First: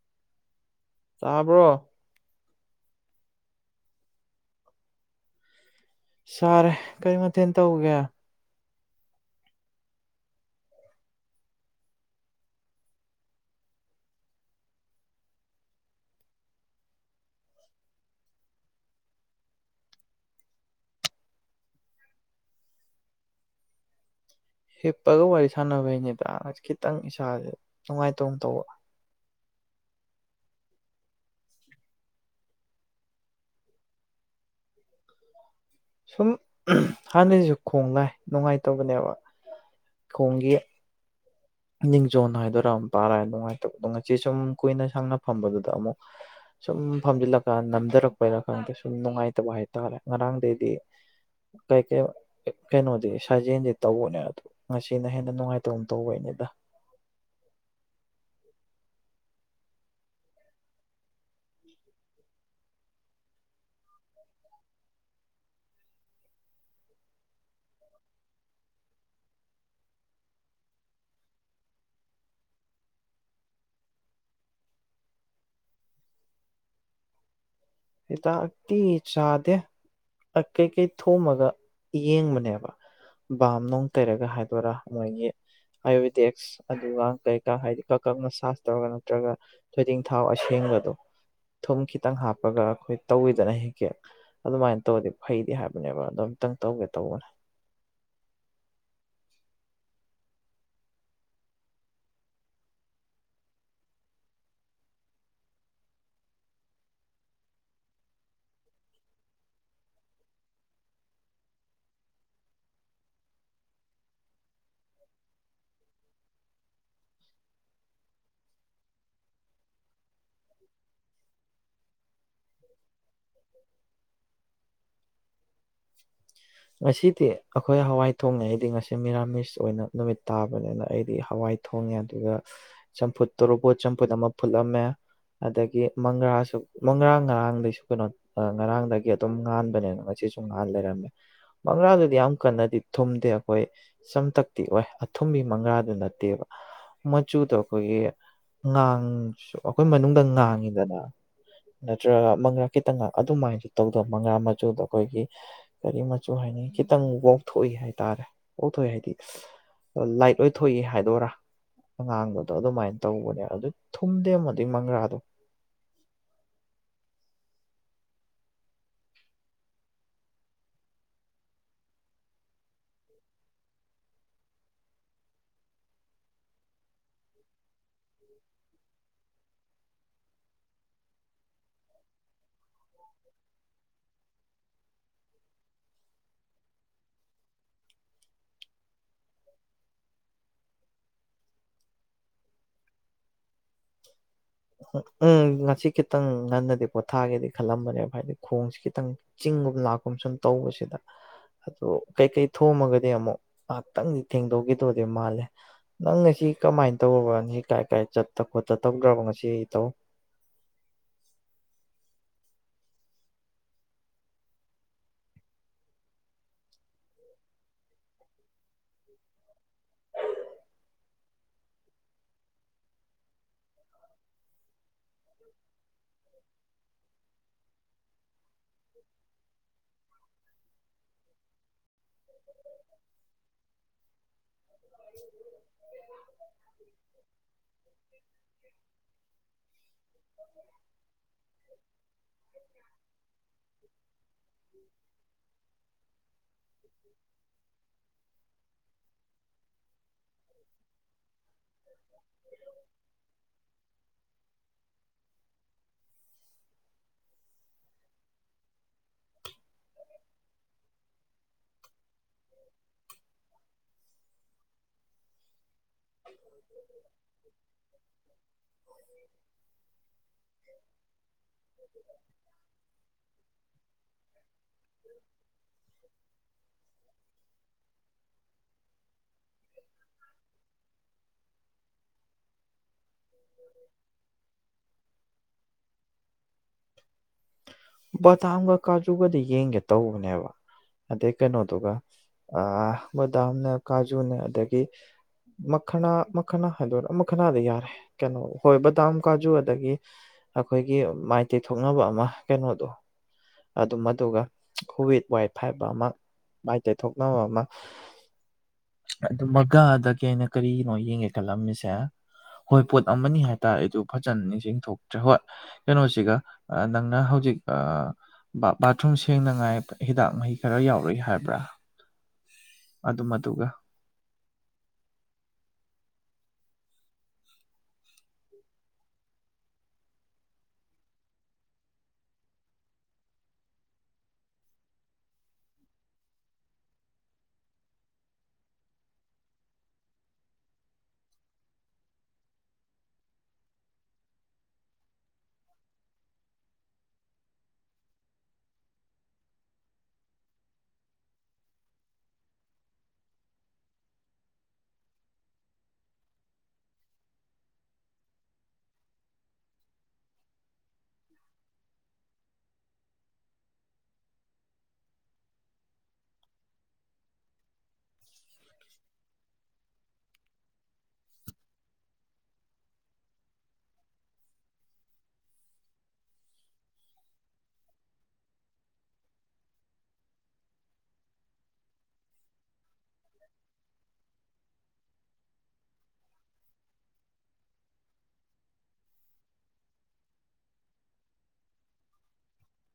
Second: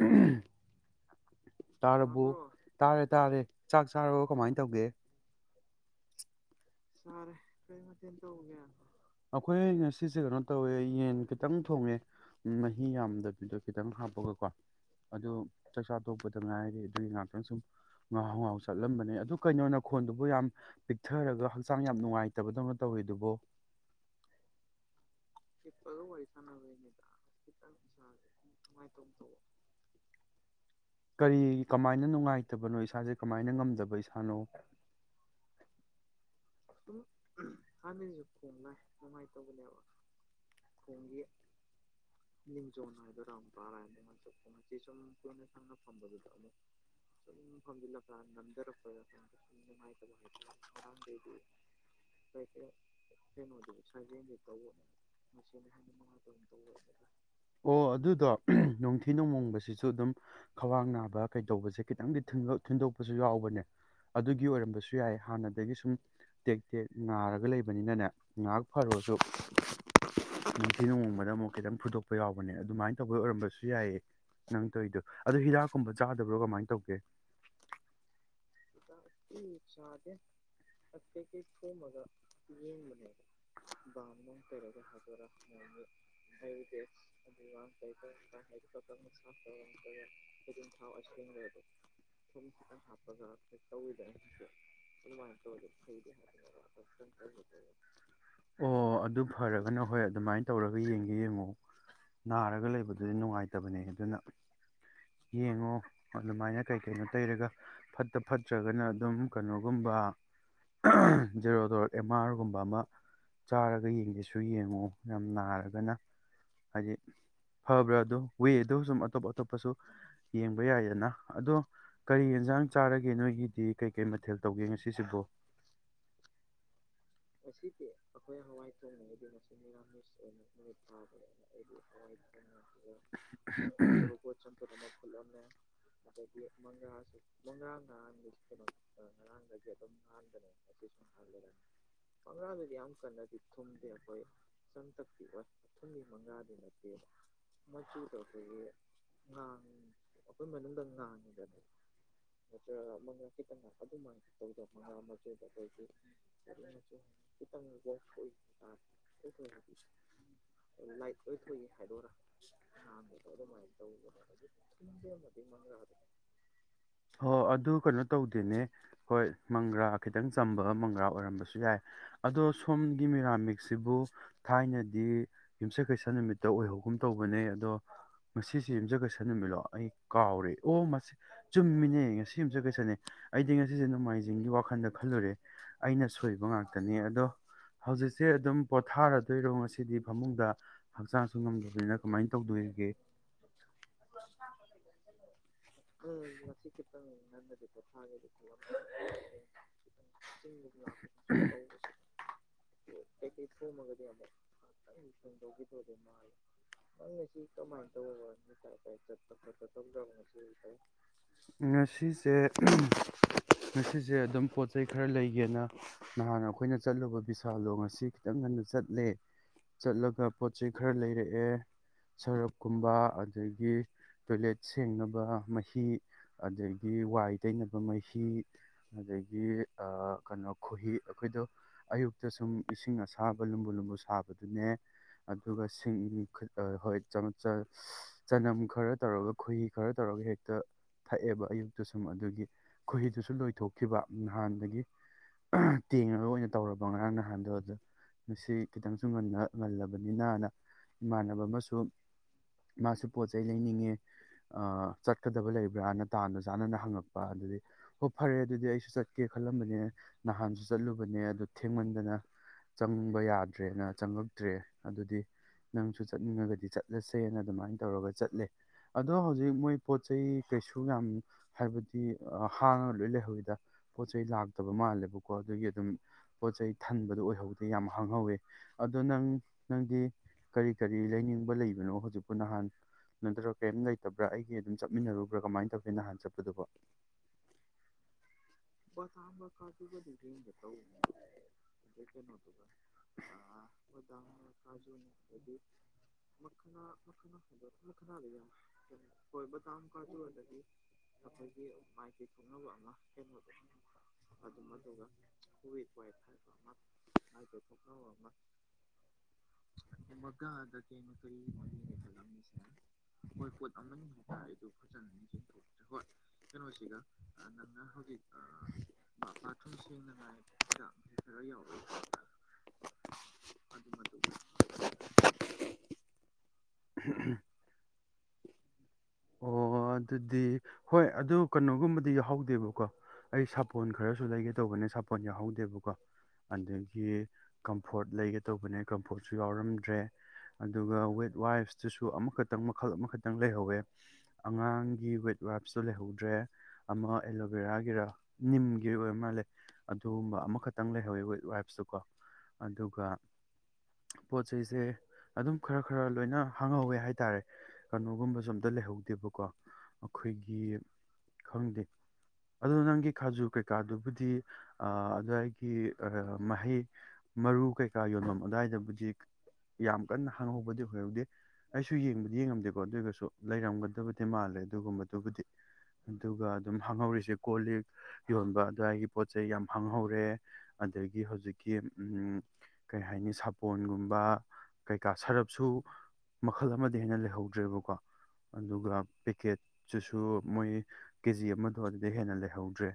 ꯑꯝ ꯇꯥꯕ꯭ꯔꯣ ꯇꯔꯕꯨ ꯇꯥꯔꯦ ꯇꯥꯔꯦ ꯆꯥꯛ ꯆꯥꯔꯕꯣ ꯀꯃꯥꯏ ꯇꯧꯒꯦ ꯆꯥꯔꯦ ꯀꯔꯤ ꯃꯊꯦꯜ ꯇꯧꯒꯦ ꯑꯈꯣꯏ ꯉꯁꯤꯁꯦ ꯀꯩꯅꯣ ꯇꯧꯋꯦ ꯌꯦꯟ ꯈꯤꯇꯪ ꯊꯣꯡꯉꯦ ꯃꯍꯤ ꯌꯥꯝꯗꯕꯤꯗꯣ ꯈꯤꯇꯪ ꯍꯥꯞꯄꯒꯀꯣ ꯑꯗꯨ ꯆꯥꯛꯆꯥꯥꯇꯣꯛꯄꯗ ꯉꯥꯏꯔꯤ ꯑꯗꯨꯒꯤ ꯉꯥꯛꯇꯪ ꯁꯨꯝ ꯉꯥꯍꯧ ꯉꯥꯍꯧ ꯆꯠꯂꯝꯕꯅꯦ ꯑꯗꯨ ꯀꯩꯅꯣ ꯅꯈꯣꯟꯗꯨꯕꯨ ꯌꯥꯝ ꯄꯤꯛꯊꯔꯒ ꯍꯛꯆꯥꯡ ꯌꯥꯝ ꯅꯨꯡꯉꯥꯏꯇꯕꯗꯧꯅ ꯇꯧꯋꯤꯗꯨꯕꯣ ꯍꯤꯞ ꯄꯒ ꯋꯥꯔꯤ ꯁꯥꯟꯅꯕꯩꯅꯤꯗ ꯈꯤꯇꯪ ꯏꯁꯥꯁꯦ ꯅꯨꯡꯉꯥꯏꯇꯒꯨꯝ ꯇꯧꯕ ꯀꯔꯤ ꯀꯃꯥꯏꯅ ꯅꯨꯡꯉꯥꯏꯇꯕꯅꯣ ꯏꯁꯥꯁꯦ ꯀꯃꯥꯏꯅ ꯉꯝꯗꯕ ꯏꯁꯥꯅꯣ ꯁꯨꯝ ꯍꯥꯟꯅꯁꯤꯁꯨ ꯈꯣꯡ ꯂꯥꯏ ꯅꯨꯡꯉꯥꯏꯇꯕꯅꯦꯕ ꯈꯣꯡꯒꯤ ꯅꯤꯡꯖꯣꯟ ꯍꯥꯏꯗꯣꯏꯔꯣ ꯄꯥꯔ ꯅꯨꯡꯉꯥꯏꯇꯕ ꯑꯗꯣ ꯉꯁꯤ ꯁꯨꯝ ꯀꯨꯏꯅ ꯁꯥꯡꯅ ꯐꯝꯕꯗꯨꯗ ꯑꯃꯨꯛ ꯁꯨꯝ ꯐꯝꯖꯤꯜꯂꯀꯥꯟ ꯅꯝꯊꯔꯛꯄꯒꯤꯅꯀꯥꯟꯗ ꯁꯨꯝ ꯅꯨꯡꯉꯥꯏꯇꯕ ꯍꯥꯏꯇꯥꯥꯔꯦ ꯉꯔꯥꯡꯗꯩꯗꯤ ꯀꯩ ꯀꯩ ꯀꯩꯅꯣꯗꯤ ꯁꯥꯖꯦꯜꯗꯤ ꯇꯧꯕꯅꯦ ꯑꯗꯣ ꯉꯁꯤꯅ ꯍꯦꯟꯅ ꯅꯨꯡꯉꯥꯏꯇꯕ ꯇꯧꯕꯩꯅꯦ ꯑꯣ ꯑꯗꯨꯗꯣ ꯍꯤ ꯅꯨꯃꯣꯡꯕꯁꯤꯁꯨ ꯑꯗꯨꯝ ꯈ꯭ꯋꯥꯡ ꯅꯥꯕ ꯀꯩꯗꯧꯕꯁꯦ ꯈꯤꯇꯪꯗꯤ ꯊꯤꯟꯗꯣꯛꯄꯁꯨ ꯌꯥꯎꯕꯅꯦ ꯑꯗꯨꯒꯤ ꯑꯣꯏꯔꯝꯕꯁꯨ ꯌꯥꯏ ꯍꯥꯟꯅꯗꯒꯤ ꯁꯨꯝ ꯇꯦꯛ ꯇꯦꯛ ꯉꯥꯔꯒ ꯂꯩꯕꯅꯤꯅꯅꯦ ꯉꯥꯏꯍꯥꯛ ꯐꯔꯨꯔꯁꯨ ꯅꯤꯡꯊꯤ ꯅꯨꯣꯡꯃꯗ ꯑꯃꯨꯛ ꯈꯤꯇꯪ ꯐꯨꯗꯣꯛꯄ ꯌꯥꯎꯕꯅꯦ ꯑꯗꯨꯃꯥꯏꯅ ꯇꯧꯕꯗ ꯑꯣꯏꯔꯝꯕꯁꯨ ꯌꯥꯏꯑ ꯅꯪ ꯇꯧꯔꯤꯗꯣ ꯑꯗꯨꯗ ꯍꯤꯗꯥꯛꯀꯨꯝꯕ ꯆꯥꯗꯕ꯭ꯔꯣ ꯀꯃꯥꯏꯅ ꯇꯧꯒꯦ ꯁꯤꯇ ꯛꯇꯤ ꯆꯥꯗꯦ ꯀꯩꯀꯩ ꯊꯣꯃꯒ ꯌꯦꯡꯕꯅꯦꯕ ꯕꯥꯝ ꯅꯨꯡ ꯇꯩꯔꯒ ꯍꯥꯏꯗꯣꯏꯔꯥ ꯃꯣꯏꯒꯤ ꯑꯌꯨꯚꯦꯗꯤꯛꯁ ꯑꯗꯨꯒ ꯀꯩꯀꯥ ꯍꯥꯏꯗꯤ ꯀꯛ ꯀꯛꯅ ꯁꯥꯁ ꯇꯧꯔꯒ ꯅꯠꯇ꯭ꯔꯒ ꯊꯣꯏꯗꯤꯡ ꯊꯥꯎ ꯑꯁꯦꯡꯕꯗꯣ ꯊꯨꯝ ꯈꯤꯇꯪ ꯍꯥꯞꯄ ꯑꯩꯈꯣꯏ ꯇꯧꯋꯤꯗꯅ ꯍꯤꯡ ꯍꯥꯏꯕꯅꯦꯕ ꯑꯗꯣ ꯑꯝꯇꯪ ꯇꯧꯒꯦ ꯇꯧꯕꯅꯦ ꯑꯣ ꯑꯗꯨ ꯐꯔꯦ ꯑꯗꯨꯅ ꯍꯣꯏ ꯑꯗꯨꯃꯥꯏꯅ ꯇꯧꯔꯒ ꯌꯦꯡꯒꯦ ꯌꯦꯡꯉꯣ ꯅꯥꯔꯒ ꯂꯩꯕꯗꯨꯗꯤ ꯅꯨꯡꯉꯥꯏꯇꯕꯅꯦ ꯑꯗꯨꯅ ꯌꯦꯡꯉꯣ ꯑꯗꯨꯃꯥꯏꯅ ꯀꯩ ꯀꯩꯅꯣ ꯇꯩꯔꯒ ꯐꯠꯇ ꯐꯠꯇ ꯅꯠꯇ꯭ꯔꯒꯅ ꯑꯗꯨꯝ ꯀꯩꯅꯣꯒꯨꯝꯕ ꯖꯦꯔꯣꯗꯣꯔ ꯑꯦꯝ ꯑꯥꯔꯒꯨꯝꯕ ꯑꯃ ꯆꯥꯔꯒ ꯌꯦꯡꯒꯦꯁꯨ ꯌꯦꯡꯉꯨ ꯌꯥꯝ ꯅꯥꯔꯒꯅ ꯍꯥꯏꯗꯤ ꯐꯕ꯭ꯔꯥ ꯑꯗꯣ ꯋꯦꯗ ꯁꯨꯝ ꯑꯇꯣꯞ ꯑꯇꯣꯞꯄꯁꯨ ꯌꯦꯡꯕ ꯌꯥꯏꯗꯅ ꯑꯗꯣ ꯀꯔꯤ ꯌꯦꯟꯁꯥꯡ ꯆꯥꯔꯒꯦ ꯅꯣꯏꯒꯤꯗꯤ ꯀꯩ ꯀꯩ ꯃꯊꯦꯜ ꯇꯧꯒꯦꯉꯁꯤ ꯁꯤꯕꯣ ꯉꯁꯤꯗꯤ ꯑꯩꯈꯣꯏ ꯍꯋꯥꯏ ꯊꯣꯡꯉꯦ ꯑꯩꯗꯤ ꯉꯁꯤ ꯃꯤꯔꯥꯃꯤꯁ ꯑꯣꯏꯅ ꯅꯨꯃꯤꯠ ꯇꯥꯕꯅꯤꯅ ꯑꯩꯗꯤ ꯍꯋꯥꯏ ꯊꯣꯡꯉꯦ ꯑꯗꯨꯒ ꯆꯝꯐꯨꯠ ꯇꯔꯨꯄꯣꯠ ꯆꯝꯐꯨꯠ ꯑꯃ ꯐꯨꯠꯂꯝꯃꯦ ꯑꯗꯒꯤ ꯃꯪꯒ꯭ꯔꯥꯁꯨ ꯃꯪꯒ꯭ꯔꯥ ꯉꯔꯥꯡꯗꯒꯤꯩꯁꯨ ꯀꯩꯅꯣ ꯉꯔꯥꯡꯗꯒꯤ ꯑꯗꯨꯝ ꯉꯥꯟꯕꯅꯤꯅ ꯉꯁꯤꯁꯨ ꯉꯥꯟ ꯂꯩꯔꯝꯃꯦ ꯃꯪꯥ ꯀꯟꯅꯗꯤ ꯊꯨꯝꯗꯦ ꯑꯩꯈꯣꯏ ꯁꯝꯇꯛꯇꯤ ꯑꯣꯏ ꯑꯊꯨꯝꯕꯤ ꯃꯪꯒ꯭ꯔꯥꯗꯨ ꯅꯠꯇꯦꯕ ꯃꯆꯨꯗꯣ ꯑꯩꯈꯣꯏꯒꯤ ꯉꯥꯡꯁꯨ ꯑꯩꯈꯣꯏ ꯃꯅꯨꯡꯗ ꯉꯥꯡꯉꯤꯗꯅ ꯅꯠꯇ꯭ꯔꯒ ꯃꯪꯒ꯭ꯔꯥ ꯈꯤꯇꯪ ꯑꯗꯨꯃꯥꯏꯅꯁꯨ ꯇꯧꯗꯕ ꯃꯪꯒ꯭ꯔꯥ ꯃꯆꯨꯗꯣ ꯑꯩꯈꯣꯏꯒꯤ ꯃꯆ ꯍꯥꯏꯅꯤ ꯋꯥꯎꯊꯣꯛꯏ ꯍꯥꯏꯇꯥꯔꯦ ꯋꯥꯎꯊꯣꯛꯏ ꯍꯥꯏꯗꯤ ꯂꯥꯏꯠ ꯑꯣꯏꯊꯣꯛꯏ ꯍꯥꯏꯗꯣꯏꯔꯥ ꯑꯉꯥꯡꯕꯗꯣ ꯑꯗꯨꯃꯥꯏꯅ ꯇꯧꯕꯅꯦ ꯑꯗꯨ ꯊꯨꯝꯗꯦ ꯑꯃꯗꯤ ꯃꯪꯒ꯭ꯔꯥꯗꯣ ꯍ ꯑꯗꯨ ꯀꯩꯅꯣ ꯇꯧꯗꯦꯅꯦ ꯍꯣꯏ ꯃꯪꯒ꯭ꯔꯥ ꯈꯤꯇꯪ ꯆꯝꯕ ꯃꯪꯒ꯭ꯔꯥ ꯑꯣꯏꯔꯝꯕꯁꯨ ꯌꯥꯏ ꯑꯗꯣ ꯁꯣꯝꯒꯤ ꯃꯤꯔꯥꯃꯤꯛꯁꯤꯕꯨ ꯊꯥꯏꯅꯗꯤ ꯌꯨꯝꯁꯀꯩꯁꯥ ꯅꯨꯃꯤꯠꯇ ꯑꯣꯏꯍꯧꯒꯨꯝ ꯇꯧꯕꯅꯦ ꯑꯗꯣ ꯉꯁꯤꯁꯦ ꯌꯨꯝꯆꯀꯩꯁꯥ ꯅꯨꯃꯤꯠꯂꯣ ꯑꯩ ꯀꯥꯎꯔꯦ ꯑꯣ ꯃꯁꯤ ꯆꯨꯝꯃꯤꯅꯦ ꯉꯁꯤ ꯌꯨꯝꯆꯀꯩꯁꯟꯅꯅꯤ ꯑꯩꯗꯤ ꯉꯁꯤꯁꯦ ꯅꯣꯡꯃꯥꯏꯖꯤꯡꯒꯤ ꯋꯥꯈꯜꯗ ꯈꯜꯂꯨꯔꯦ ꯑꯩꯅ ꯁꯣꯏꯕ ꯉꯥꯛꯇ ꯉꯥꯛꯅꯤ ꯑꯗꯣ ꯍꯧꯖꯤꯛꯁꯦ ꯑꯗꯨꯝ ꯄꯣꯊꯥꯔꯗꯣꯏꯔꯣ ꯉꯁꯤꯗꯤ ꯐꯃꯨꯡꯗ ꯍꯛꯆꯥꯡꯁꯨ ꯉꯝꯗꯕꯅꯤꯅ ꯀꯃꯥꯏꯅ ꯇꯧꯗꯣꯏꯒꯦ ꯎꯝ ꯉꯁꯤ ꯈꯤꯇꯪ ꯉꯟꯅꯗꯤ ꯄꯣꯊꯥꯒꯦꯗꯤ ꯈꯜꯂꯝꯕꯅꯦꯕ ꯍꯥꯏꯗꯤ ꯈꯣꯡꯁꯤ ꯈꯤꯇꯪ ꯆꯤꯡꯒꯨꯝ ꯂꯥꯛꯀꯨꯝ ꯁꯨꯝ ꯇꯧꯕꯁꯤꯗ ꯑꯗꯣ ꯀꯩꯀꯩ ꯊꯣꯝꯃꯒꯗꯤ ꯑꯃꯨꯛ ꯉꯥꯏꯍꯥꯛꯇꯪꯗꯤ ꯊꯦꯡꯗꯣꯛꯈꯤꯗꯧꯗꯤ ꯃꯥꯜꯂꯦ ꯅꯪ ꯉꯁꯤ ꯀꯃꯥꯏꯅ ꯇꯧꯔꯕ ꯉꯁꯤ ꯀꯥꯏ ꯀꯥꯏ ꯆꯠꯇ ꯈꯣꯠꯇ ꯇꯧꯗ꯭ꯔꯕ ꯉꯁꯤ ꯏꯇꯧ ꯁꯖꯦ ꯉꯁꯤꯁꯦ ꯉꯁꯤꯁꯦ ꯑꯗꯨꯝ ꯄꯣꯠ ꯆꯩꯩ ꯈꯔ ꯂꯩꯒꯦꯅ ꯅꯍꯥꯟ ꯑꯩꯈꯣꯏꯅ ꯆꯠꯂꯨꯕ ꯕꯤꯁꯥꯂꯣ ꯑꯁꯤ ꯈꯤꯇꯪ ꯉꯟꯅ ꯆꯠꯂꯦ ꯆꯠꯂꯒ ꯄꯣꯠ ꯆꯩꯩ ꯈꯔ ꯂꯩꯔꯛꯑꯦ ꯁꯔꯞꯀꯨꯝꯕ ꯑꯗꯒꯤ ꯇꯣꯏꯂꯦꯠ ꯁꯦꯡꯅꯕ ꯃꯍꯤ ꯑꯗꯒꯤ ꯋꯥꯏ ꯇꯩꯅꯕ ꯃꯍꯤ ꯑꯗꯒꯤ ꯀꯩꯅꯣ ꯈꯣꯍꯤ ꯑꯩꯈꯣꯏꯗꯣ ꯑꯌꯨꯛꯇ ꯁꯨꯝ ꯏꯁꯤꯡ ꯑꯁꯥꯕ ꯂꯨꯝꯕꯨ ꯂꯨꯝꯕꯨ ꯁꯥꯕꯗꯨꯅꯦ ꯑꯗꯨꯒ ꯁꯤꯡ ꯍꯣꯏ ꯆꯅꯝ ꯈꯔ ꯇꯧꯔꯒ ꯈꯨꯍꯤ ꯈꯔ ꯇꯧꯔꯒ ꯍꯦꯛꯇ ꯊꯛꯑꯦꯕ ꯑꯌꯨꯛꯇ ꯁꯨꯝ ꯑꯗꯨꯒꯤ ꯈꯨꯍꯤꯗꯨꯁꯨ ꯂꯣꯏꯊꯣꯛꯈꯤꯕ ꯅꯍꯥꯟꯗꯒꯤ ꯇꯦꯡꯉꯒ ꯑꯣꯏꯅ ꯇꯧꯔꯕ ꯉꯔꯥꯡꯅꯍꯟꯗꯣꯛꯑꯗ ꯃꯁꯤ ꯈꯤꯇꯪꯁꯨ ꯉ ꯉꯂꯕ ꯅꯤꯅꯅ ꯏꯃꯥꯟꯅꯕ ꯑꯃꯁꯨ ꯃꯥꯁꯨ ꯄꯣꯠ ꯆꯩ ꯂꯩꯅꯤꯡꯉꯦ ꯆꯠꯀꯗꯕ ꯂꯩꯕ꯭ꯔꯅ ꯇꯥꯟꯅ ꯆꯥꯟꯅꯅ ꯍꯪꯉꯛꯄ ꯑꯗꯨꯗꯤ ꯍꯣꯏ ꯐꯔꯦ ꯑꯗꯨꯗꯤ ꯑꯩꯁꯨ ꯆꯠꯀꯦ ꯈꯜꯂꯝꯕꯅꯦ ꯅꯍꯥꯟꯁꯨ ꯆꯠꯂꯨꯕꯅꯦ ꯑꯗꯨ ꯊꯦꯡꯃꯟꯗꯅ ꯆꯪꯕ ꯌꯥꯗ꯭ꯔꯦꯅ ꯆꯪꯉꯛꯇ꯭ꯔꯦ ꯑꯗꯨꯗꯤ ꯅꯪꯁꯨ ꯆꯠꯅꯤꯡꯉꯒꯗꯤ ꯆꯠꯂꯁꯦꯅ ꯑꯗꯨꯃꯥꯏꯅ ꯇꯧꯔꯒ ꯆꯠꯂꯦ ꯑꯗꯣ ꯍꯧꯖꯤꯛ ꯃꯣꯏ ꯄꯣꯠ ꯆꯩ ꯀꯩꯁꯨ ꯌꯥꯝ ꯍꯥꯏꯕꯗꯤ ꯍꯥꯡꯉꯒ ꯂꯣꯏ ꯂꯩꯍꯧꯋꯤꯗ ꯄꯣꯠ ꯆꯩꯩ ꯂꯥꯛꯇꯕ ꯃꯥꯜꯂꯦꯕꯀꯣ ꯑꯗꯨꯒꯤ ꯑꯗꯨꯝ ꯄꯣꯠ ꯆꯩꯩ ꯊꯟꯕꯗꯣ ꯑꯣꯏꯍꯧꯗꯦ ꯌꯥꯝ ꯍꯥꯡꯍꯧꯋꯦ ꯑꯗꯣ ꯅꯪ ꯅꯪꯗꯤ ꯀꯔꯤ ꯀꯔꯤ ꯂꯩꯅꯤꯡꯕ ꯂꯩꯕꯅꯣ ꯍꯧꯖꯤꯛꯄꯨ ꯅꯍꯥꯟ ꯅꯠꯇ꯭ꯔ ꯀꯩꯝ ꯆꯠꯇꯕ꯭ꯔꯥ ꯑꯩꯒꯤ ꯑꯗꯨꯝ ꯆꯠꯃꯤꯟꯅꯔꯨꯕ꯭ꯔꯥ ꯀꯃꯥꯏꯅ ꯇꯧꯒꯦ ꯅꯍꯥꯟ ꯆꯠꯄꯗꯨꯕ ꯄꯣꯠ ꯕꯗꯥꯝꯒ ꯀꯥꯖꯨꯒꯗꯤ ꯌꯦꯡꯒꯦ ꯇꯧꯕꯅꯦꯕ ꯑꯗꯩ ꯀꯩꯅꯣꯗꯨꯒ ꯕꯗꯥꯝꯅꯦ ꯀꯥꯖꯨꯅꯦ ꯑꯗꯒꯤ ꯃꯈꯅꯥ ꯃꯈꯅꯥ ꯍꯥꯏꯗꯨꯔꯥ ꯃꯈꯅꯥꯗ ꯌꯥꯔꯦ ꯀꯩꯅꯣ ꯍꯣꯏ ꯕꯗꯥꯝ ꯀꯥꯖꯨ ꯑꯗꯒꯤ ꯑꯩꯈꯣꯏꯒꯤ ꯃꯥꯏ ꯇꯩꯊꯣꯛꯅꯕ ꯑꯃ ꯀꯩꯅꯣꯗꯣ ꯑꯗꯨꯝ ꯑꯗꯨꯒ ꯍꯨꯋꯤꯠ ꯋꯥꯏꯠ ꯍꯥꯏꯕ ꯑꯃ ꯃꯥꯏ ꯇꯊꯣꯛꯅꯕ ꯑꯃ ꯑꯗꯨ ꯃꯒꯥ ꯑꯗꯒꯤ ꯑꯩꯅ ꯀꯔꯤꯅꯣ ꯌꯦꯡꯉꯦ ꯈꯜꯂꯝꯃꯤꯁꯦ ꯍꯣꯏ ꯄꯣꯠ ꯑꯃꯅꯤ ꯍꯥꯏꯇꯥꯔꯦ ꯑꯗꯨ ꯐꯖꯅ ꯅꯤꯡꯁꯤꯡ ꯊꯣꯛꯇ꯭ꯔꯦ ꯍꯣꯏ ꯀꯩꯅꯣꯁꯤꯒ ꯅꯪꯅ ꯍꯧꯖꯤꯛ [inaudible] ꯕꯥꯊꯔꯨꯝ ꯁꯦꯡꯅꯉꯥꯏ ꯍꯤꯗꯥꯛ ꯃꯍꯤ ꯈꯔ ꯌꯥꯎꯔꯛꯏ ꯍꯥꯏꯕ꯭ꯔꯥ ꯑꯗꯨ ꯃꯗꯨꯒ [inaudible] ꯑꯣ ꯑꯗꯨꯗꯤ ꯍꯣꯏ ꯑꯗꯨ ꯀꯩꯅꯣꯒꯨꯝꯕꯗꯤ ꯌꯥꯎꯍꯧꯗꯦꯕꯀꯣ ꯑꯩ ꯁꯥꯄꯣꯟ ꯈꯔꯁꯨ ꯂꯩꯒꯦ ꯇꯧꯕꯅꯦ ꯁꯥꯄꯣꯟ ꯌꯥꯎꯍꯧꯗꯦꯕꯀꯣ ꯑꯗꯒꯤ ꯀꯝꯐꯣꯔꯠ ꯂꯩꯒꯦ ꯇꯧꯕꯅꯦ ꯀꯝꯐꯣꯔꯠꯁꯨ ꯌꯥꯎꯔꯝꯗ꯭ꯔꯦ ꯑꯗꯨꯒ ꯋꯦꯠ ꯋꯥꯏꯐꯇꯨꯁꯨ ꯑꯃꯈꯛꯇꯪ ꯃꯈꯜ ꯑꯃꯈꯛꯇꯪ ꯂꯩꯍꯧꯋꯦ ꯑꯉꯥꯡꯒꯤ ꯋꯦꯠ ꯋꯥꯏꯞꯁꯇꯣ ꯂꯩꯍꯧꯗ꯭ꯔꯦ ꯑꯃ ꯑꯦꯂꯣꯚꯦꯔꯥꯒꯤꯔ ꯅꯤꯝꯒꯤ ꯑꯣꯏ ꯃꯥꯜꯂꯦ ꯑꯗꯨꯒꯨꯝꯕ ꯑꯃꯈꯛꯇꯪ ꯂꯩꯍꯧꯋꯦ ꯋꯦꯠ ꯋꯥꯏꯞꯁꯇꯨꯀꯣ ꯑꯗꯨꯒ ꯄꯣꯠ ꯆꯩꯁꯦ ꯑꯗꯨꯝ ꯈꯔ ꯈꯔ ꯂꯣꯏꯅ ꯍꯥꯡꯍꯧꯋꯦ ꯍꯥꯏꯇꯥꯔꯦ ꯀꯩꯅꯣꯒꯨꯝꯕ ꯁꯨꯝ ꯗ ꯂꯩꯍꯧꯗꯦꯕꯀꯣ ꯑꯩꯈꯣꯏꯒꯤ ꯈꯪꯗꯦ ꯑꯗꯣ ꯅꯪꯒꯤ ꯈꯥꯖꯨ ꯀꯩꯀꯥꯗꯨꯕꯨꯗꯤ ꯑꯗꯨꯋꯥꯏꯒꯤ ꯃꯍꯩ ꯃꯔꯨ ꯀꯩꯀꯥ ꯌꯣꯟꯐꯝ ꯑꯗꯨꯋꯥꯏꯗꯕꯨꯗꯤ ꯌꯥꯝ ꯀꯟꯅ ꯍꯥꯡꯍꯧꯕꯗꯤ ꯑꯣꯏꯍꯧꯗꯦ ꯑꯩꯁꯨ ꯌꯦꯡꯕꯗꯤ ꯌꯦꯡꯉꯝꯗꯦꯀꯣ ꯑꯗꯨꯔꯒꯁꯨ ꯂꯩꯔꯝꯒꯗꯕꯗꯤ ꯃꯥꯜꯂꯦ ꯑꯗꯨꯒꯨꯝꯕꯗꯨꯕꯨꯗꯤ ꯑꯗꯨꯒ ꯑꯗꯨꯝ ꯍꯥꯡꯍꯧꯔꯤꯁꯦ ꯀꯣꯜ ꯂꯤꯛ ꯌꯣꯟꯕ ꯑꯗꯨꯋꯥꯏꯒꯤ ꯄꯣꯠ ꯆꯩꯩ ꯌꯥꯝ ꯍꯥꯡꯍꯧꯔꯦ ꯑꯗꯒꯤ ꯍꯧꯖꯤꯛꯀꯤ ꯀꯩ ꯍꯥꯏꯅꯤ ꯁꯥꯄꯣꯟꯒꯨꯝꯕ ꯀꯩꯀꯥ ꯁꯔꯞꯁꯨ ꯃꯈꯜ ꯑꯃꯗ ꯍꯦꯟꯅ ꯂꯩꯍꯧꯗ꯭ꯔꯦꯕꯀꯣ ꯑꯗꯨꯒ ꯄꯦꯛꯀꯦꯠꯁꯤꯁꯨ ꯃꯣꯏ ꯀꯦꯖꯤ ꯑꯃꯗꯣ ꯑꯗꯨꯗ ꯍꯦꯟꯅ ꯂꯩꯍꯧꯗ꯭ꯔꯦ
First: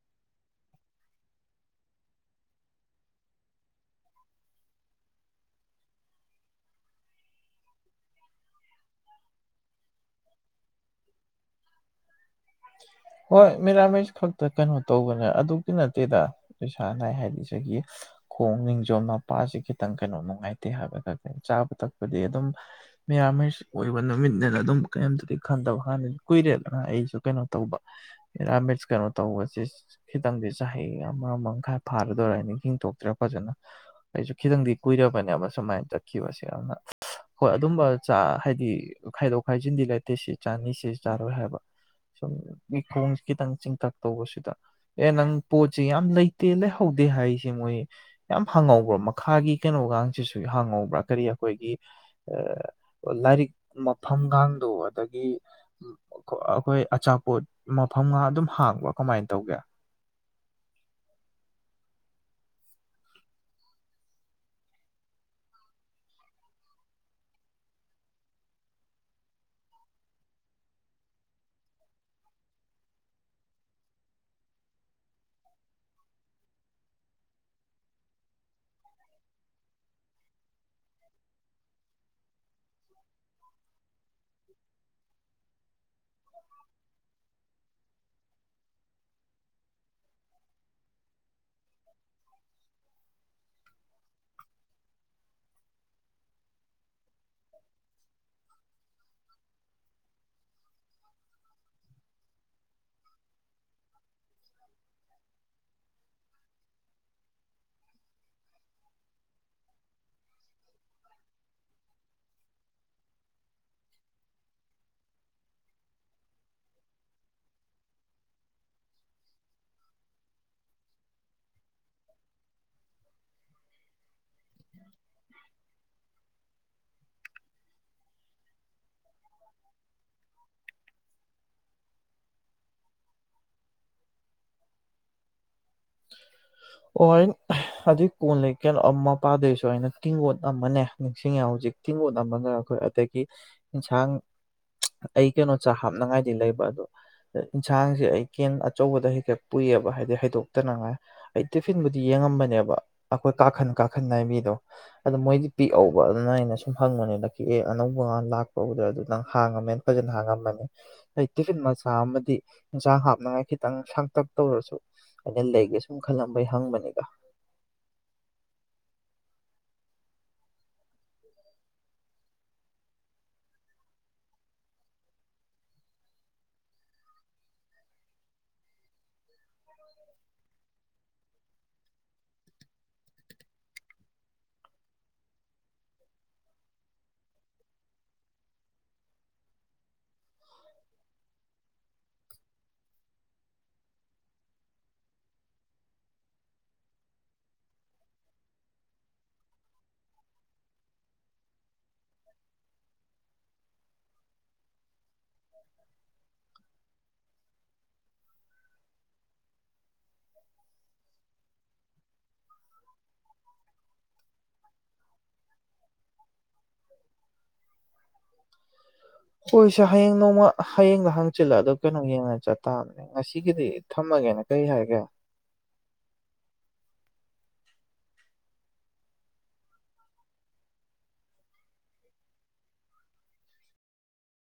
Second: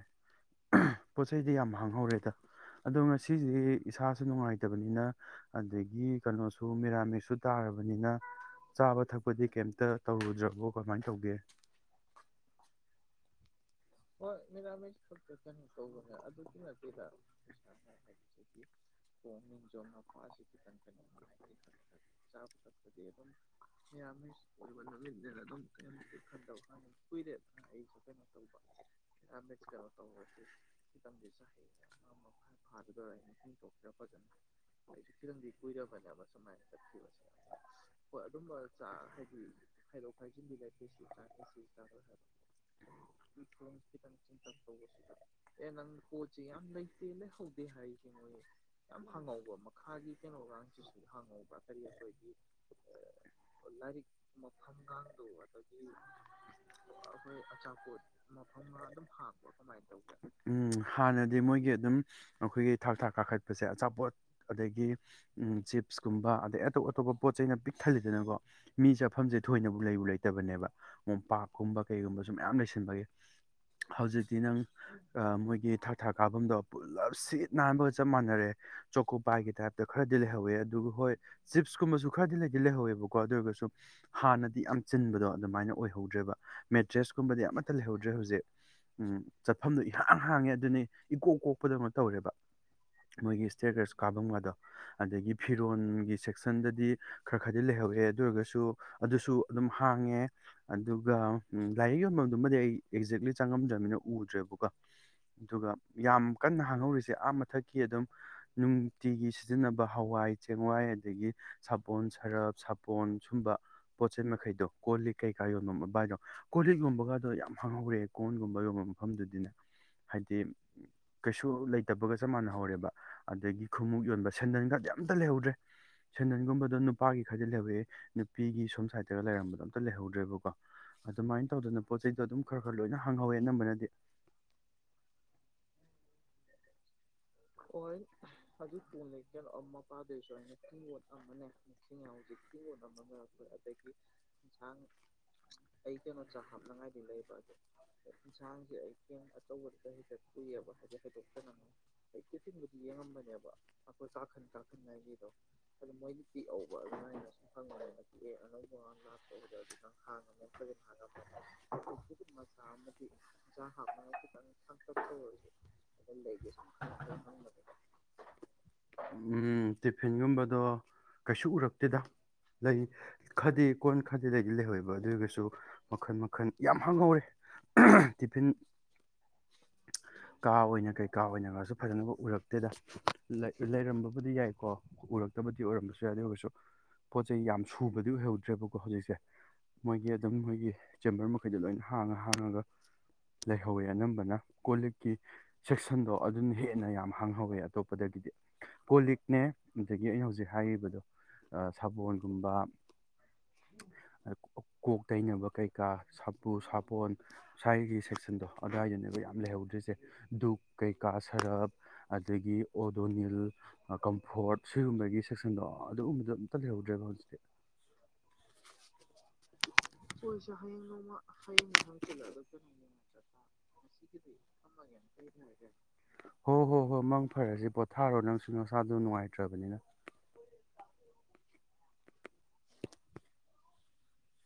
ꯄꯣꯠ ꯆꯩꯗꯤ ꯌꯥꯝ ꯍꯥꯡꯍꯧꯔꯦꯗ ꯑꯗꯣ ꯉꯁꯤꯁꯤ ꯏꯁꯥꯁꯨ ꯅꯨꯡꯉꯥꯏꯇꯕꯅꯤꯅ ꯑꯗꯒꯤ ꯀꯩꯅꯣꯁꯨ ꯃꯤꯔꯥꯃꯤꯛꯁꯨ ꯇꯥꯔꯕꯅꯤꯅ ꯆꯥꯕ ꯊꯛꯄꯗꯤ ꯀꯩ ꯇꯧꯔꯨꯗ꯭ꯔꯕꯣ ꯀꯃꯥꯏꯅ ꯇꯧꯒꯦ ꯃꯤꯔꯥꯃꯤꯁ ꯈꯛꯇ ꯀꯩꯅꯣ ꯇꯧꯕꯅꯦ ꯑꯗꯨꯛ ꯅꯠꯇꯦꯗ ꯏꯁꯥ ꯅꯥꯏ ꯍꯥꯏꯗꯤ ꯁꯤꯒꯤ ꯈꯣꯡ ꯅꯤꯡꯖꯣꯝ ꯃꯄꯥꯁꯤ ꯈꯤꯇꯪ ꯀꯩꯅꯣ ꯅꯨꯡꯉꯥꯏꯇꯦ ꯍꯥꯏꯕ ꯈꯛ ꯆꯥꯕ ꯊꯛꯄꯗꯤ ꯑꯗꯨꯝ ꯃꯤꯔꯥꯃꯤꯁ ꯑꯣꯏꯕ ꯅꯨꯃꯤꯠꯅꯦꯅ ꯑꯗꯨꯝ ꯀꯔꯤꯝꯇꯗꯤ ꯈꯟꯗꯕ ꯍꯥꯟꯗ ꯀꯨꯏꯔꯦꯅ ꯑꯩꯁꯨ ꯀꯩꯅꯣ ꯇꯧꯕ ꯀꯩꯅꯣ ꯇꯧꯕꯁꯦ ꯈꯤꯇꯪꯗꯤ ꯆꯍꯤ ꯑꯃ ꯃꯈꯥꯏ ꯐꯥꯒꯗꯣꯔꯦ ꯍꯥꯏꯅꯤ ꯍꯤꯡꯊꯣꯛꯇ꯭ꯔꯦ ꯐꯖꯅ ꯑꯩꯁꯨ ꯈꯤꯇꯪꯗꯤ ꯀꯨꯏꯔꯕꯅꯦꯕ ꯁꯨꯃꯥꯏꯅ ꯆꯠꯈꯤꯕꯁꯦ ꯑꯗꯨꯅ ꯍꯣꯏ ꯑꯗꯨꯝꯕ ꯆ ꯍꯥꯏꯗꯤ ꯈꯥꯏꯗꯣꯛ ꯈꯥꯏꯖꯤꯟꯗꯤ ꯂꯩꯇꯦ ꯁꯤ ꯆꯥꯅꯤ ꯁꯤ ꯆꯥꯔꯣꯏ ꯍꯥꯏꯕ ꯁꯨꯝ ꯈꯣꯡꯁꯦ ꯈꯤꯇꯪ ꯆꯤꯟꯇꯛ ꯇꯧꯕꯁꯤꯗ ꯑꯦ ꯅꯪ ꯄꯣꯠꯁꯤ ꯌꯥꯝ ꯂꯩꯇꯦ ꯂꯩꯍꯧꯗꯦ ꯍꯥꯏꯁꯦ ꯃꯣꯏ ꯌꯥꯝ ꯍꯥꯡꯍꯧꯕ꯭ꯔꯥ ꯃꯈꯥꯒꯤ ꯀꯩꯅꯣꯒꯁꯤꯁꯨ ꯍꯥꯡꯍꯧꯕ꯭ꯔꯥ ꯀꯔꯤ ꯑꯩꯈꯣꯏꯒꯤ ꯂꯥꯏꯔꯤꯛ ꯃꯐꯝꯒꯗꯣ ꯑꯗꯒꯤ ꯑꯩꯈꯣꯏ ꯑꯆꯥꯄꯣꯠ ꯃꯐꯝ ꯎꯝ ꯍꯥꯟꯅꯗꯤ ꯃꯣꯏꯒꯤ ꯑꯗꯨꯝ ꯑꯩꯈꯣꯏꯒꯤ ꯊꯥꯛ ꯊꯥꯛ ꯀꯥꯈꯠꯄꯁꯦ ꯑꯆꯥꯄꯣꯠ ꯑꯗꯒꯤ ꯆꯤꯞꯁꯀꯨꯝꯕ ꯑꯗꯩ ꯑꯇꯣꯞ ꯑꯇꯣꯞꯄ ꯄꯣꯠ ꯆꯩꯩꯅ ꯄꯤꯛ ꯊꯜꯂꯤꯗꯅꯀꯣ ꯃꯤ ꯆꯠꯐꯝꯁꯦ ꯊꯣꯏꯅꯕꯨ ꯂꯩꯕꯨ ꯂꯩꯇꯕꯅꯦꯕ ꯃꯣꯝꯄꯥꯛꯀꯨꯝꯕ ꯀꯩꯒꯨꯝꯕꯁꯨ ꯃꯌꯥꯝ ꯂꯩꯁꯟꯕꯒꯤ ꯍꯧꯖꯤꯛꯇꯤ ꯅꯪ ꯃꯣꯏꯒꯤ ꯊꯥꯛ ꯊꯥꯛ ꯀꯥꯐꯝꯗꯣ ꯄꯨꯂꯞ ꯁꯤꯠ ꯅꯥꯟꯕꯒ ꯆꯞ ꯃꯥꯟꯅꯔꯦ ꯆꯣꯀꯣ ꯄꯥꯏꯒꯤ ꯇꯥꯏꯞꯇ ꯈꯔꯗꯤ ꯂꯩꯍꯧꯋꯦ ꯑꯗꯨꯒ ꯍꯣꯏ ꯆꯤꯞꯁꯀꯨꯝꯕꯁꯨ ꯈꯔꯗꯤꯗꯤ ꯂꯩꯍꯧꯋꯦꯕꯀꯣ ꯑꯗꯨ ꯑꯣꯏꯔꯒꯁꯨ ꯍꯥꯟꯅꯗꯤ ꯌꯥꯝ ꯆꯤꯟꯕꯗꯣ ꯑꯗꯨꯃꯥꯏꯅ ꯑꯣꯏꯍꯧꯗ꯭ꯔꯦꯕ ꯃꯦꯇ꯭ꯔꯦꯁ ꯀꯨꯝꯕꯗꯤ ꯑꯃ ꯊ ꯂꯩꯍꯧꯗ꯭ꯔꯦ ꯍꯧꯖꯤꯛ ꯎꯝ ꯆꯠꯐꯝꯗꯣ ꯏꯍꯥꯡ ꯍꯥꯡꯉꯦ ꯑꯗꯨꯅꯤ ꯏꯀꯣꯛ ꯀꯣꯛꯄꯗꯧꯅ ꯇꯧꯔꯦꯕ ꯃꯣꯏꯒꯤ ꯏꯁꯇꯦꯔꯀꯦꯁ ꯀꯥꯐꯝꯒꯗꯣ ꯑꯗꯒꯤ ꯐꯤꯔꯣꯟꯒꯤ ꯁꯦꯛꯁꯟꯗꯗꯤ ꯈꯔ ꯈꯔꯗꯤ ꯂꯩꯍꯧꯋꯦ ꯑꯗꯨ ꯑꯣꯏꯔꯒꯁꯨ ꯑꯗꯨꯁꯨ ꯑꯗꯨꯝ ꯍꯥꯡꯉꯦ ꯑꯗꯨꯒ ꯂꯥꯏꯔꯤꯛ ꯌꯣꯟꯐꯝ ꯑꯗꯨꯃꯗꯤ ꯑꯩ ꯑꯦꯛꯖꯦꯛꯂꯤ ꯆꯪꯉꯝꯗ꯭ꯔꯕꯅꯤꯅ ꯎꯗ꯭ꯔꯦꯕꯀꯣ ꯑꯗꯨꯒ ꯌꯥꯝ ꯀꯟꯅ ꯍꯥꯡꯍꯧꯔꯤꯁꯦ ꯑꯥ ꯃꯊꯛꯀꯤ ꯑꯗꯨꯝ ꯅꯨꯡꯇꯤꯒꯤ ꯁꯤꯖꯤꯟꯅꯕ ꯍꯋꯥꯏ ꯆꯦꯡꯋꯥꯏ ꯑꯗꯒꯤ ꯁꯥꯄꯣꯟ ꯁꯔꯞ ꯁꯥꯄꯣꯟ ꯁꯨꯝꯕ ꯄꯣꯠꯆꯩ ꯃꯈꯩꯗꯣ ꯀꯣꯜ ꯂꯤꯛ ꯀꯩꯀꯥ ꯌꯣꯟꯐꯝꯝ ꯕꯥ ꯍꯥꯏꯗꯣ ꯀꯣꯜ ꯂꯤꯛ ꯌꯣꯟꯕꯒꯗ ꯑꯗꯣ ꯌꯥꯝ ꯍꯥꯡꯍꯧꯋꯦ ꯀꯣꯟꯒꯨꯝꯕ ꯌꯣꯟꯕ ꯃꯐꯝꯗꯗꯤꯅ ꯍꯥꯏꯗꯤ ꯀꯩꯁꯨ ꯂꯩ ꯇꯕꯒ ꯆꯞ ꯃꯥꯟꯅꯍꯧꯔꯦꯕ ꯑꯗꯒꯤ ꯈꯨꯃꯨꯛ ꯌꯣꯟꯕ ꯁꯦꯟꯗꯟꯒꯗꯤ ꯑꯝꯇ ꯂꯩꯍꯧꯗ꯭ꯔꯦ ꯁꯦꯟꯗꯟꯒꯨꯝꯕꯗ ꯅꯨꯄꯥꯒꯤ ꯈꯔꯗꯤ ꯂꯩꯍꯧꯑꯦ ꯅꯨꯄꯤꯒꯤ ꯁꯣꯝ ꯁꯥꯏꯠꯇꯒ ꯂꯩꯔꯝꯕꯗꯣ ꯑꯝꯇ ꯂꯩꯍꯧꯗ꯭ꯔꯦꯕꯀꯣ ꯑꯗꯨꯃꯥꯏ ꯇꯧꯗꯅ ꯄꯣꯠ ꯆꯩꯗꯣ ꯑꯗꯨꯝ ꯈꯔ ꯈꯔ ꯂꯣꯏꯅ ꯍꯥꯡꯍꯧꯋꯦ ꯑꯅꯝꯕꯅꯗꯤ ꯑꯣꯏ ꯑꯗꯨꯏ ꯀꯣꯟ ꯂꯩ ꯀꯩꯅꯣ ꯑꯃ ꯃꯄꯥꯗꯣꯏꯁꯨ ꯑꯩꯅ ꯇꯤꯡꯒꯣꯠ ꯑꯃꯅꯦ ꯅꯤꯡꯁꯤꯡꯉꯦ ꯍꯧꯖꯤꯛ ꯇꯤꯡꯒꯣꯠ ꯑꯃꯒ ꯑꯩꯈꯣꯏ ꯑꯗꯒꯤ ꯏꯟꯁꯥꯡ ꯑꯩ ꯀꯩꯅꯣ ꯆꯥꯛ ꯍꯥꯞꯅꯉꯥꯏꯗꯤ ꯂꯩꯕ ꯑꯗꯣ ꯏꯟꯁꯥꯡꯁꯦ ꯑꯩ ꯀꯦꯟ ꯑꯆꯧꯕꯗ ꯍꯦꯛꯇ ꯄꯨꯏꯌꯦꯕ ꯍꯥꯏꯗꯤ ꯍꯩꯗꯣꯛ [unintelligible] ꯑꯩ ꯇꯤꯐꯤꯟꯕꯨꯗꯤ ꯌꯦꯡꯉꯝꯕꯅꯦꯕ ꯑꯈꯣꯏ ꯀꯥꯈꯟ ꯀꯥꯈꯟ ꯅꯥꯏꯕꯤꯗꯣ ꯑꯗꯨꯗꯣ ꯃꯣꯏꯗꯤ ꯄꯤꯛꯍꯧꯕ ꯑꯗꯨꯅ ꯑꯩꯅ ꯁꯨꯝ ꯍꯪꯕꯅꯦꯗ ꯑꯦ ꯑꯅꯧꯕ ꯂꯥꯛꯄꯕꯨꯗ ꯑꯗꯨ ꯅꯪ ꯍꯥꯡꯉꯝꯃꯦꯅ ꯐꯖꯅ ꯍꯥꯡꯉꯝꯕꯅꯤ ꯑ ꯇꯤꯐꯤꯟ ꯃꯆꯥ ꯑꯃꯗꯤ ꯌꯦꯟꯁꯥꯡ ꯍꯥꯞꯅꯉꯥꯏ ꯈꯤꯇꯪ ꯁꯥꯡꯇꯛ ꯇꯧꯔꯁꯨ ꯑꯩꯅ ꯂꯩꯒꯦ ꯁꯨꯝ ꯈꯜꯂꯝꯕꯩ ꯍꯪꯕꯅꯤꯒ ꯎꯝ ꯇꯤꯐꯤꯟꯒꯨꯝꯕꯗꯣ ꯀꯩꯁꯨ ꯎꯔꯛꯇꯦꯗ ꯂꯩ ꯈꯗꯦ ꯀꯣꯟ ꯈꯗꯤ ꯂꯩꯗꯤ ꯂꯩꯍꯧꯋꯦꯕ ꯑꯗꯨꯔꯒꯁꯨ ꯃꯈꯟ ꯃꯈꯜ ꯌꯥꯝ ꯍꯥꯡꯍꯧꯔꯦ ꯇꯤꯐꯤꯟ ꯀꯥ ꯑꯣꯏꯅ ꯀꯩꯀꯥ ꯑꯣꯏꯅꯒꯁꯨ ꯐꯖꯅꯅꯕꯨ ꯎꯔꯛꯇꯦꯗ ꯂꯩꯔꯝꯕꯕꯨꯗꯤ ꯌꯥꯏꯀꯣ ꯎꯔꯛꯇꯕꯗꯤ ꯑꯣꯏꯔꯝꯕꯁꯨ ꯌꯥꯏ ꯑꯗꯨ ꯑꯣꯏꯔꯁꯨ ꯄꯣꯠ ꯆꯩ ꯌꯥꯝ ꯁꯨꯕꯗꯤ ꯑꯣꯏꯍꯧꯗ꯭ꯔꯦꯕꯀꯣ ꯍꯧꯖꯤꯛꯁꯦ ꯃꯣꯏꯒꯤ ꯑꯗꯨꯝ ꯃꯣꯏꯒꯤ ꯆꯦꯝꯕꯔ ꯃꯈꯩꯗ ꯂꯣꯏꯅ ꯍꯥꯡꯉ ꯍꯥꯡꯉꯒ ꯂꯩꯍꯧꯋꯦ ꯑꯅꯝꯕꯅ ꯀꯣ ꯂꯤꯛꯀꯤ ꯁꯦꯛꯁꯟꯗꯣ ꯑꯗꯨꯅ ꯍꯦꯟꯅ ꯌꯥꯝ ꯍꯥꯡꯍꯧꯋꯦ ꯑꯇꯣꯞꯄꯗꯒꯤꯗꯤ ꯄꯣ ꯂꯤꯛꯅꯦ ꯑꯗꯒꯤ ꯑꯩꯅ ꯍꯧꯖꯤꯛ ꯍꯥꯏꯔꯤꯕꯗꯣ ꯁꯥꯕꯣꯟꯒꯨꯝꯕ ꯀꯣꯛ ꯇꯩꯅꯕ ꯀꯩꯀꯥ ꯁꯥꯄꯨ ꯁꯥꯄꯣꯟ ꯁ꯭ꯋꯥꯏꯒꯤ ꯁꯦꯛꯁꯟꯗꯣ ꯑꯗꯨꯋꯥꯏꯗꯅꯦ ꯑꯩꯕ ꯌꯥꯝ ꯂꯩꯍꯧꯗ꯭ꯔꯤꯁꯦ ꯗꯨꯛ ꯀꯩ ꯀꯥ ꯁꯔꯞ ꯑꯗꯒꯤ ꯗꯣꯅꯤꯜ ꯀꯝꯐꯣꯔꯠ ꯁꯤꯒꯨꯝꯕꯒꯤ ꯁꯦꯛꯁꯟꯗꯣ ꯑꯗꯨꯒꯨꯝꯕꯗꯣ ꯑꯝꯇ ꯂꯩꯍꯧꯗ꯭ꯔꯦꯕ ꯍꯧꯖꯤꯛꯇꯤ ꯍꯣꯏꯁꯦ ꯍꯌꯦꯡ ꯅꯣꯡꯃ ꯍꯌꯦꯡꯒ ꯍꯪꯆꯤꯜꯂ ꯑꯗꯣ ꯀꯩꯅꯣ ꯌꯦꯡꯉ ꯆꯠ ꯇꯥꯕꯅꯦ ꯉꯁꯤꯒꯤꯗꯤ ꯊꯝꯃꯒꯦꯅ ꯀꯔꯤ ꯍꯥꯏꯒꯦ ꯍꯣꯏ ꯍꯣꯏ ꯍꯣꯏ ꯃꯪ ꯐꯔꯁꯤ ꯄꯣꯊꯥꯔꯣ ꯅꯪꯁꯨ ꯅꯁꯥꯗꯨꯣ ꯅꯨꯡꯉꯥꯏꯇ꯭ꯔꯕꯅꯤꯅ